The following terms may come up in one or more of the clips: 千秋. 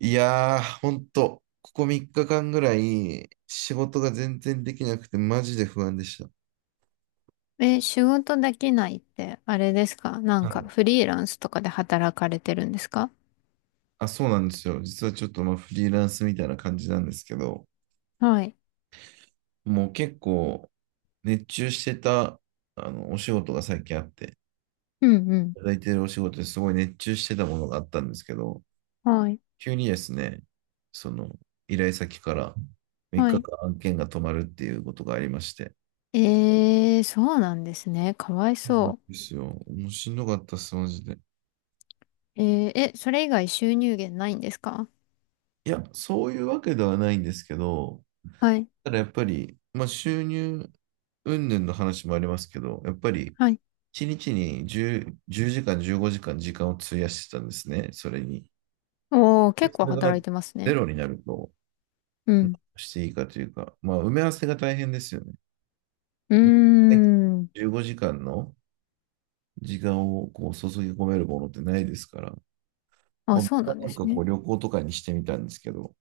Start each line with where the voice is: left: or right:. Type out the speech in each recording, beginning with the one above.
right: いやー、ほんと、ここ3日間ぐらい仕事が全然できなくてマジで不安でした。
left: え、仕事できないって、あれですか？なん
right: は
left: か、
right: い。
left: フリーランスとかで働かれてるんですか？
right: あ、そうなんですよ。実はちょっとまあフリーランスみたいな感じなんですけど、
left: はい。
right: もう結構熱中してたあのお仕事が最近あって、
left: うんうん。
right: いただいてるお仕事ですごい熱中してたものがあったんですけど、
left: はい。
right: 急にですね、その依頼先から3
left: はい。
right: 日間案件が止まるっていうことがありまして、
left: えー、そうなんですね。かわい
right: そうなん
left: そ
right: ですよ。もうしんどかったっす、マジで。
left: う。えー、え、それ以外収入源ないんですか？
right: いや、そういうわけではないんですけど、
left: はい。
right: ただやっぱり、まあ、収入云々の話もありますけど、やっぱり
left: はい。
right: 1日に10、時間、15時間を費やしてたんですね、それに。
left: おー、結
right: でそ
left: 構
right: れが
left: 働いてます
right: ゼ
left: ね。
right: ロになると、
left: う
right: 何
left: ん。
right: をしていいかというか、まあ、埋め合わせが大変ですよね。
left: うー
right: ね。
left: ん。
right: 15時間の時間をこう注ぎ込めるものってないですから、ま
left: あ、
right: あ、僕
left: そう
right: は
left: なんで
right: なん
left: す
right: かこ
left: ね。
right: う旅行とかにしてみたんですけど、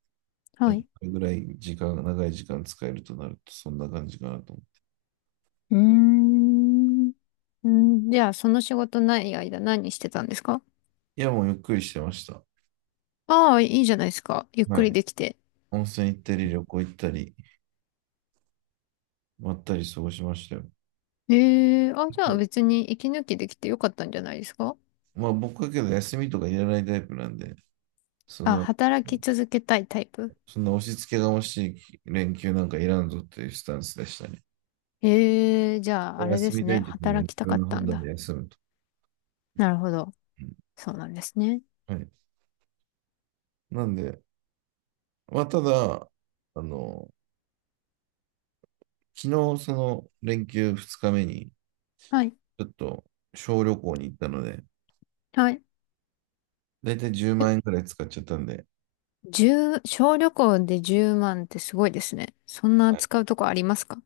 right: や
left: は
right: っぱ
left: い。
right: りぐらい時間、長い時間使えるとなると、そんな感じかなと思う。
left: うーん。うん、じゃあ、その仕事ない間何してたんですか？
right: いや、もうゆっくりしてました。
left: ああー、いいじゃないですか。ゆっく
right: は
left: り
right: い。
left: できて。
right: 温泉行ったり、旅行行ったり、まったり過ごしましたよ。
left: ええ、あ、
right: い
left: じゃ
right: や、
left: あ別に息抜きできてよかったんじゃないですか？
right: まあ僕はけど休みとかいらないタイプなんで、そん
left: あ、
right: な、
left: 働き続けたいタイプ？
right: そんな押し付けがましい連休なんかいらんぞっていうスタンスでしたね。
left: ええ、じゃあ、あれで
right: 休み
left: す
right: た
left: ね。
right: い時には
left: 働
right: 自
left: きたか
right: 分
left: っ
right: の
left: た
right: 判
left: ん
right: 断で
left: だ。
right: 休むと。
left: なるほど。
right: うん。
left: そうなんですね。
right: はい。なんで、まあただ、あの、昨日その連休2日目に、
left: はい。
right: ちょっと小旅行に行ったので、
left: はい。
right: だいたい10
left: え
right: 万円くらい使っちゃったんで、
left: じゅう小旅行で10万ってすごいですね。そんな
right: はい。
left: 使うとこありますか？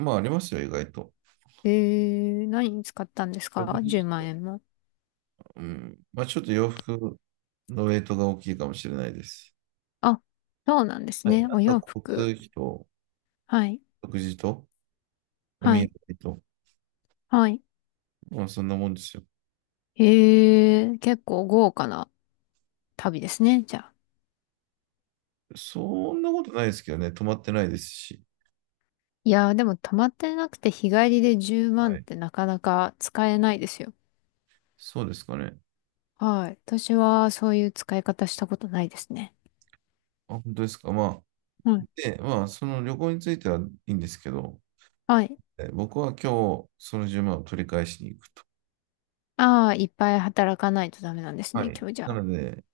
right: まあありますよ、意外と。
left: ええ、何に使ったんです
right: 食
left: か？ 10
right: 事。
left: 万円も。
right: うん。まあ、ちょっと洋服のウェイトが大きいかもしれないです。
left: あ、そうなんです
right: はい。
left: ね。
right: あ
left: お
right: と
left: 洋
right: は
left: 服。
right: 交通費と、
left: はい。
right: 食事と、お土
left: は
right: 産
left: い。
right: と、
left: はい。
right: まあ、そんなもんですよ。
left: ええ、結構豪華な旅ですね、じゃあ。
right: そんなことないですけどね、泊まってないですし。
left: いやー、でも溜まってなくて日帰りで10万
right: は
left: っ
right: い。
left: てなかなか使えないですよ。
right: そうですかね。
left: はい。私はそういう使い方したことないですね。
right: あ、本当ですか。まあ、
left: はい。
right: で、まあ、その旅行についてはいいんですけど、
left: はい。
right: 僕は今日、その1万を取り返しに行くと。
left: ああ、いっぱい働かないとダメなんです
right: は
left: ね、
right: い。
left: 今日じ
right: な
left: ゃあ。
right: ので、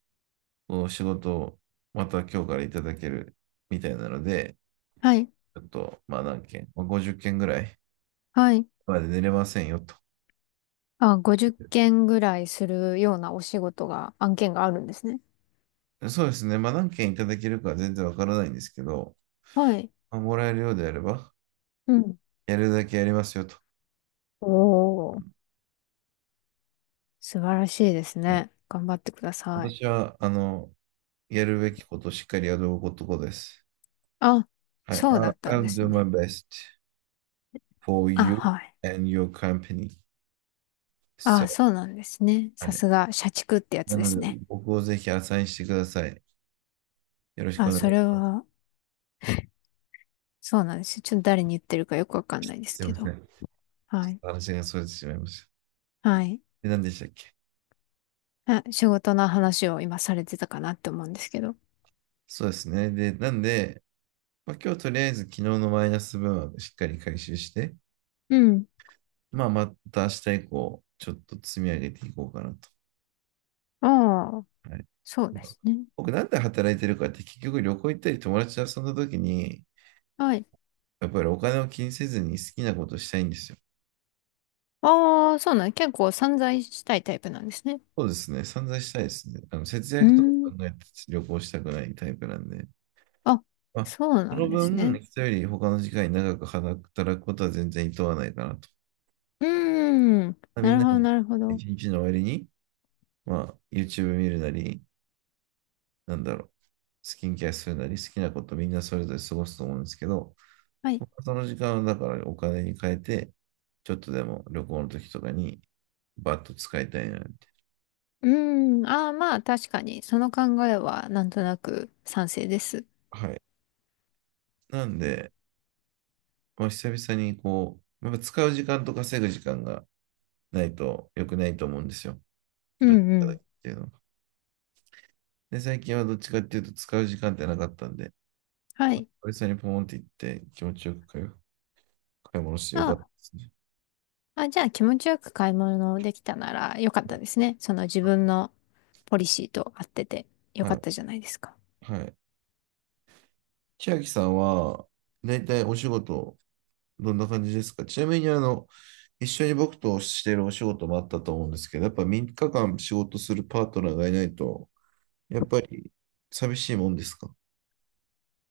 right: こう仕事をまた今日からいただけるみたいなので、
left: はい。
right: ちょっと、まあ何件、まあ、50件ぐらい
left: はい。
right: まで寝れませんよと。
left: あ、50件ぐらいするようなお仕事が、案件があるんですね。
right: そうですね。まあ何件いただけるかは全然わからないんですけど、
left: はい。
right: まあもらえるようであれば、
left: うん。
right: やるだけやりますよと。
left: おー、素晴らしいです
right: はい。
left: ね。頑張ってください。
right: 私は、やるべきことをしっかりやることです。
left: あ、
right: はい。
left: そうだったんで
right: I'll
left: す
right: do my
left: ね。
right: best for
left: あ、
right: you
left: はい。
right: and your company. So,
left: あ、そうなんですね。
right: は
left: さ
right: い。
left: すが、社畜ってやつ
right: な
left: で
right: の
left: す
right: で、
left: ね。
right: 僕をぜひアサインしてください。よろしくお
left: あ、
right: 願い
left: そ
right: し
left: れ
right: ます。
left: は、そうなんですよ。ちょっと誰に言ってるかよくわかんないです
right: すい
left: け
right: ませ
left: ど。
right: ん。ちょ
left: は
right: っ
left: い。
right: と話が逸れてしまいました。
left: はい。
right: で、何でしたっけ？
left: あ、仕事の話を今されてたかなって思うんですけど。
right: そうですね。で、なんで、まあ、今日とりあえず昨日のマイナス分はしっかり回収して、
left: うん。
right: まあ、また明日以降、ちょっと積み上げていこうかなと。
left: ああ、
right: はい、
left: そうですね。
right: 僕、なんで働いてるかって、結局旅行行ったり友達と遊んだ時に、
left: はい。
right: やっぱりお金を気にせずに好きなことしたいんですよ。
left: ああ、そうなん、結構散財したいタイプなんですね。
right: そうですね、散々したいですね。節
left: うー
right: 約とか
left: ん。
right: 考えて旅行したくないタイプなんで。
left: あ、
right: まあ、
left: そう
right: そ
left: な
right: の
left: んです
right: 分、
left: ね。
right: 人より他の時間に長く働くことは全然厭わないかなと。
left: うーん。
right: み
left: な
right: ん
left: る
right: な
left: ほど、
right: に
left: なるほど。
right: 一日の終わりに、まあ、YouTube 見るなり、なんだろう、スキンケアするなり好きなことみんなそれぞれ過ごすと思うんですけど、
left: はい。
right: その時間をだからお金に変えて、ちょっとでも旅行の時とかにバッと使いたいなって。
left: うーん。ああ、まあ、確かに、その考えはなんとなく賛成です。
right: はい。なんで、まあ、久々にこう、やっぱ使う時間と稼ぐ時間がないと良くないと思うんですよ。
left: う
right: どっち
left: んう
right: かだけ
left: ん。
right: っていうのが。で、最近はどっちかっていうと使う時間ってなかったんで、
left: はい。
right: 久々にポーンって行って気持ちよく買い物してよかったで
left: あ
right: すね。
left: あ、じゃあ気持ちよく買い物できたならよかっ
right: は
left: た
right: い。
left: ですね。その自分のポリシーと合っててよ
right: は
left: かっ
right: い。
left: たじゃないですか。
right: はい。千秋さんは、だいたいお仕事、どんな感じですか？ちなみに、一緒に僕としてるお仕事もあったと思うんですけど、やっぱ3日間仕事するパートナーがいないと、やっぱり寂しいもんですか？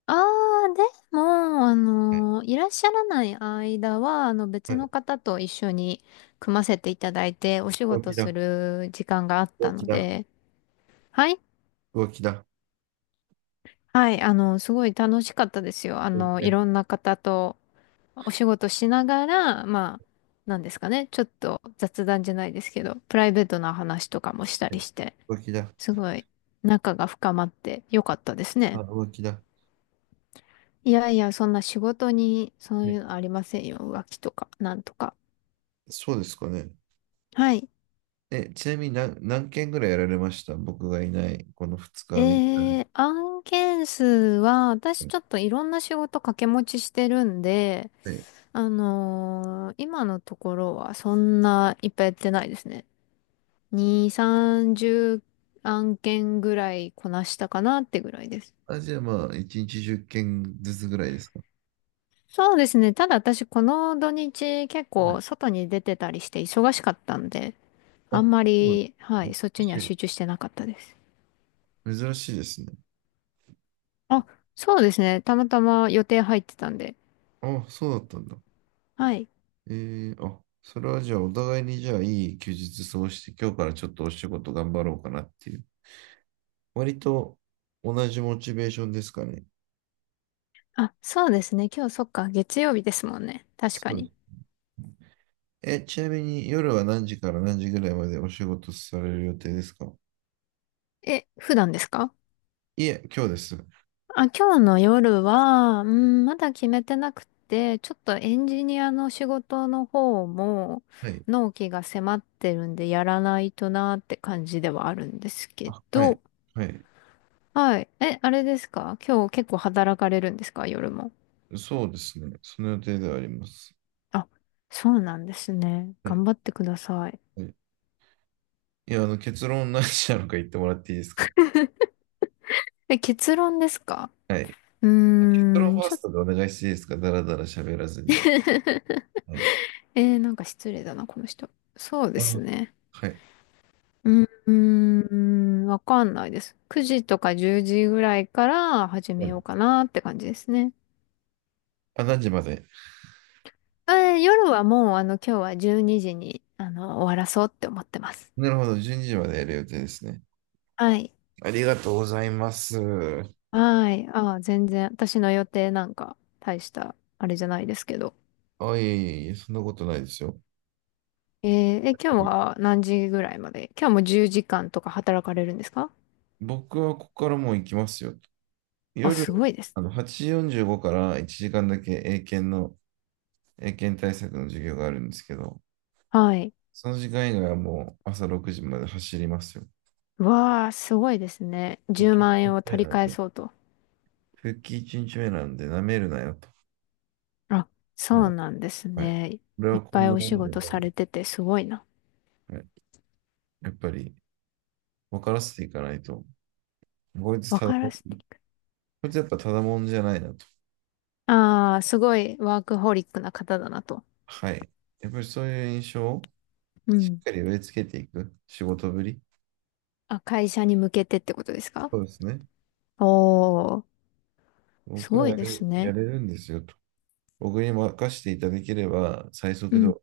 left: ああ、でも、あ
right: はい。
left: の、いらっしゃらない間は、あの、
right: は
left: 別
right: い。
left: の方と一緒に組ませていただいて、お仕
right: 浮
left: 事
right: 気
left: す
right: だ、
left: る時間があっ
right: 浮
left: た
right: 気
left: の
right: だ、
left: で、はい、
right: 浮気だ、
left: はい、あの、すごい楽しかったですよ。あ
right: 浮気
left: の、い
right: だ、
left: ろんな方とお仕事しながら、まあ、なんですかね、ちょっと雑談じゃないですけど、プライベートな話とかもした
right: は
left: り
right: い、
left: して。
right: 浮気だ、
left: すごい仲が深まってよかったですね。
right: あ、浮気だ。
left: いやいや、そんな仕事にそう
right: は
left: い
right: い。
left: うのありませんよ。浮気とか、なんとか。
right: そうですかね。
left: はい。
right: え、ちなみに何件ぐらいやられました？僕がいない、この2日、3日で。
left: 案件数は、私ちょっといろんな仕事掛け持ちしてるんで、
right: はい。
left: 今のところはそんないっぱいやってないですね。2、30案件ぐらいこなしたかなってぐらいです。
right: あ、じゃあまあ、1日10件ずつぐらいですか？
left: そうですね。ただ私この土日結
right: は
left: 構
right: い。
left: 外に出てたりして忙しかったんで、
right: あ、
left: あん
right: そ
left: ま
right: うなん
left: り、はい、そっ
right: で
left: ちには
right: すね。
left: 集中してなかったです。
right: 珍しい。珍しいですね。
left: あ、そうですね。たまたま予定入ってたんで。
right: あ、そうだったんだ。
left: はい。
right: あ、それはじゃあお互いにじゃあいい休日過ごして、今日からちょっとお仕事頑張ろうかなっていう。割と同じモチベーションですかね。
left: あ、そうですね。今日そっか、月曜日ですもんね。確か
right: そうで
left: に。
right: す。え、ちなみに夜は何時から何時ぐらいまでお仕事される予定ですか？
left: え、普段ですか？
right: いえ、今日です。
left: あ、今日の夜は、うん、まだ決めてなくて、ちょっとエンジニアの仕事の方も、
right: はい。
left: 納期が迫ってるんで、やらないとなーって感じではあるんですけ
right: あ、はい。
left: ど、
right: はい。
left: はい。え、あれですか？今日結構働かれるんですか？夜も。
right: そうですね。その予定ではあります。
left: あ、そうなんですね。
right: はい。
left: 頑張ってください。
right: はい。いや、結論何時なのか言ってもらっていいですか？
left: え、結論ですか？
right: はい。
left: う
right: 結
left: ー
right: 論
left: ん、
right: ファー
left: ちょっ
right: ス
left: と
right: トでお願いしていいですか？だらだら喋らずに。はい。
left: えー、なんか失礼だな、この人。そうですね。
right: はい。
left: うーん、わかんないです。9時とか10時ぐらいから始
right: は
left: め
right: い。
left: ようかなって感じですね。
right: あ、何時まで？
left: 夜はもう、あの、今日は12時に、終わらそうって思ってます。
right: なるほど、12時までやる予定ですね。
left: はい。
right: ありがとうございます。
left: はい。ああ、全然、私の予定なんか、大した、あれじゃないですけど。
right: あ、いえいえいえ、そんなことないですよ。
left: ええ、今日は何時ぐらいまで、今日も10時間とか働かれるんですか？
right: 僕はここからもう行きますよ。
left: あ、
right: 夜、
left: すごいですね。
right: 8時45から1時間だけ英検対策の授業があるんですけど、
left: はい。
right: その時間以外はもう朝6時まで走りますよ。
left: わあ、すごいですね。
right: 復
left: 10
right: 帰1
left: 万円
right: 日
left: を
right: 目
left: 取り
right: なん
left: 返
right: で、
left: そうと。
right: 復帰1日目なんで、舐めるなよと。
left: あ、
right: は
left: そう
right: い。
left: なんです
right: はい。
left: ね。
right: これ
left: い
right: は
left: っ
right: こ
left: ぱ
right: ん
left: い
right: な
left: お
right: も
left: 仕
right: のじゃ
left: 事
right: ない。
left: されててすごいな。
right: はい。やっぱり、分からせていかないと、こいつ
left: わ
right: た
left: からせていく。
right: これってやっぱただもんじゃないなと。
left: ああ、すごいワークホリックな方だなと。
right: はい。やっぱりそういう印象を
left: う
right: し
left: ん。
right: っかり植え付けていく仕事ぶり。
left: あ、会社に向けてってことですか？
right: そうですね。
left: おー、す
right: 僕は
left: ごいです
right: や
left: ね。
right: れるんですよと。僕に任せていただければ最
left: う
right: 速で
left: ん。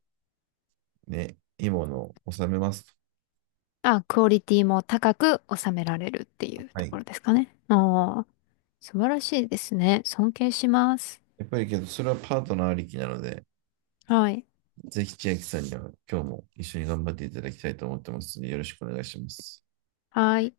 right: ね、いいものを収めますと。
left: あ、クオリティも高く収められるっていう
right: は
left: とこ
right: い。
left: ろですかね。あー、素晴らしいですね。尊敬します。
right: やっぱりけど、それはパートナーありきなので、
left: はい。
right: ぜひ千秋さんには今日も一緒に頑張っていただきたいと思ってますので、よろしくお願いします。
left: はい。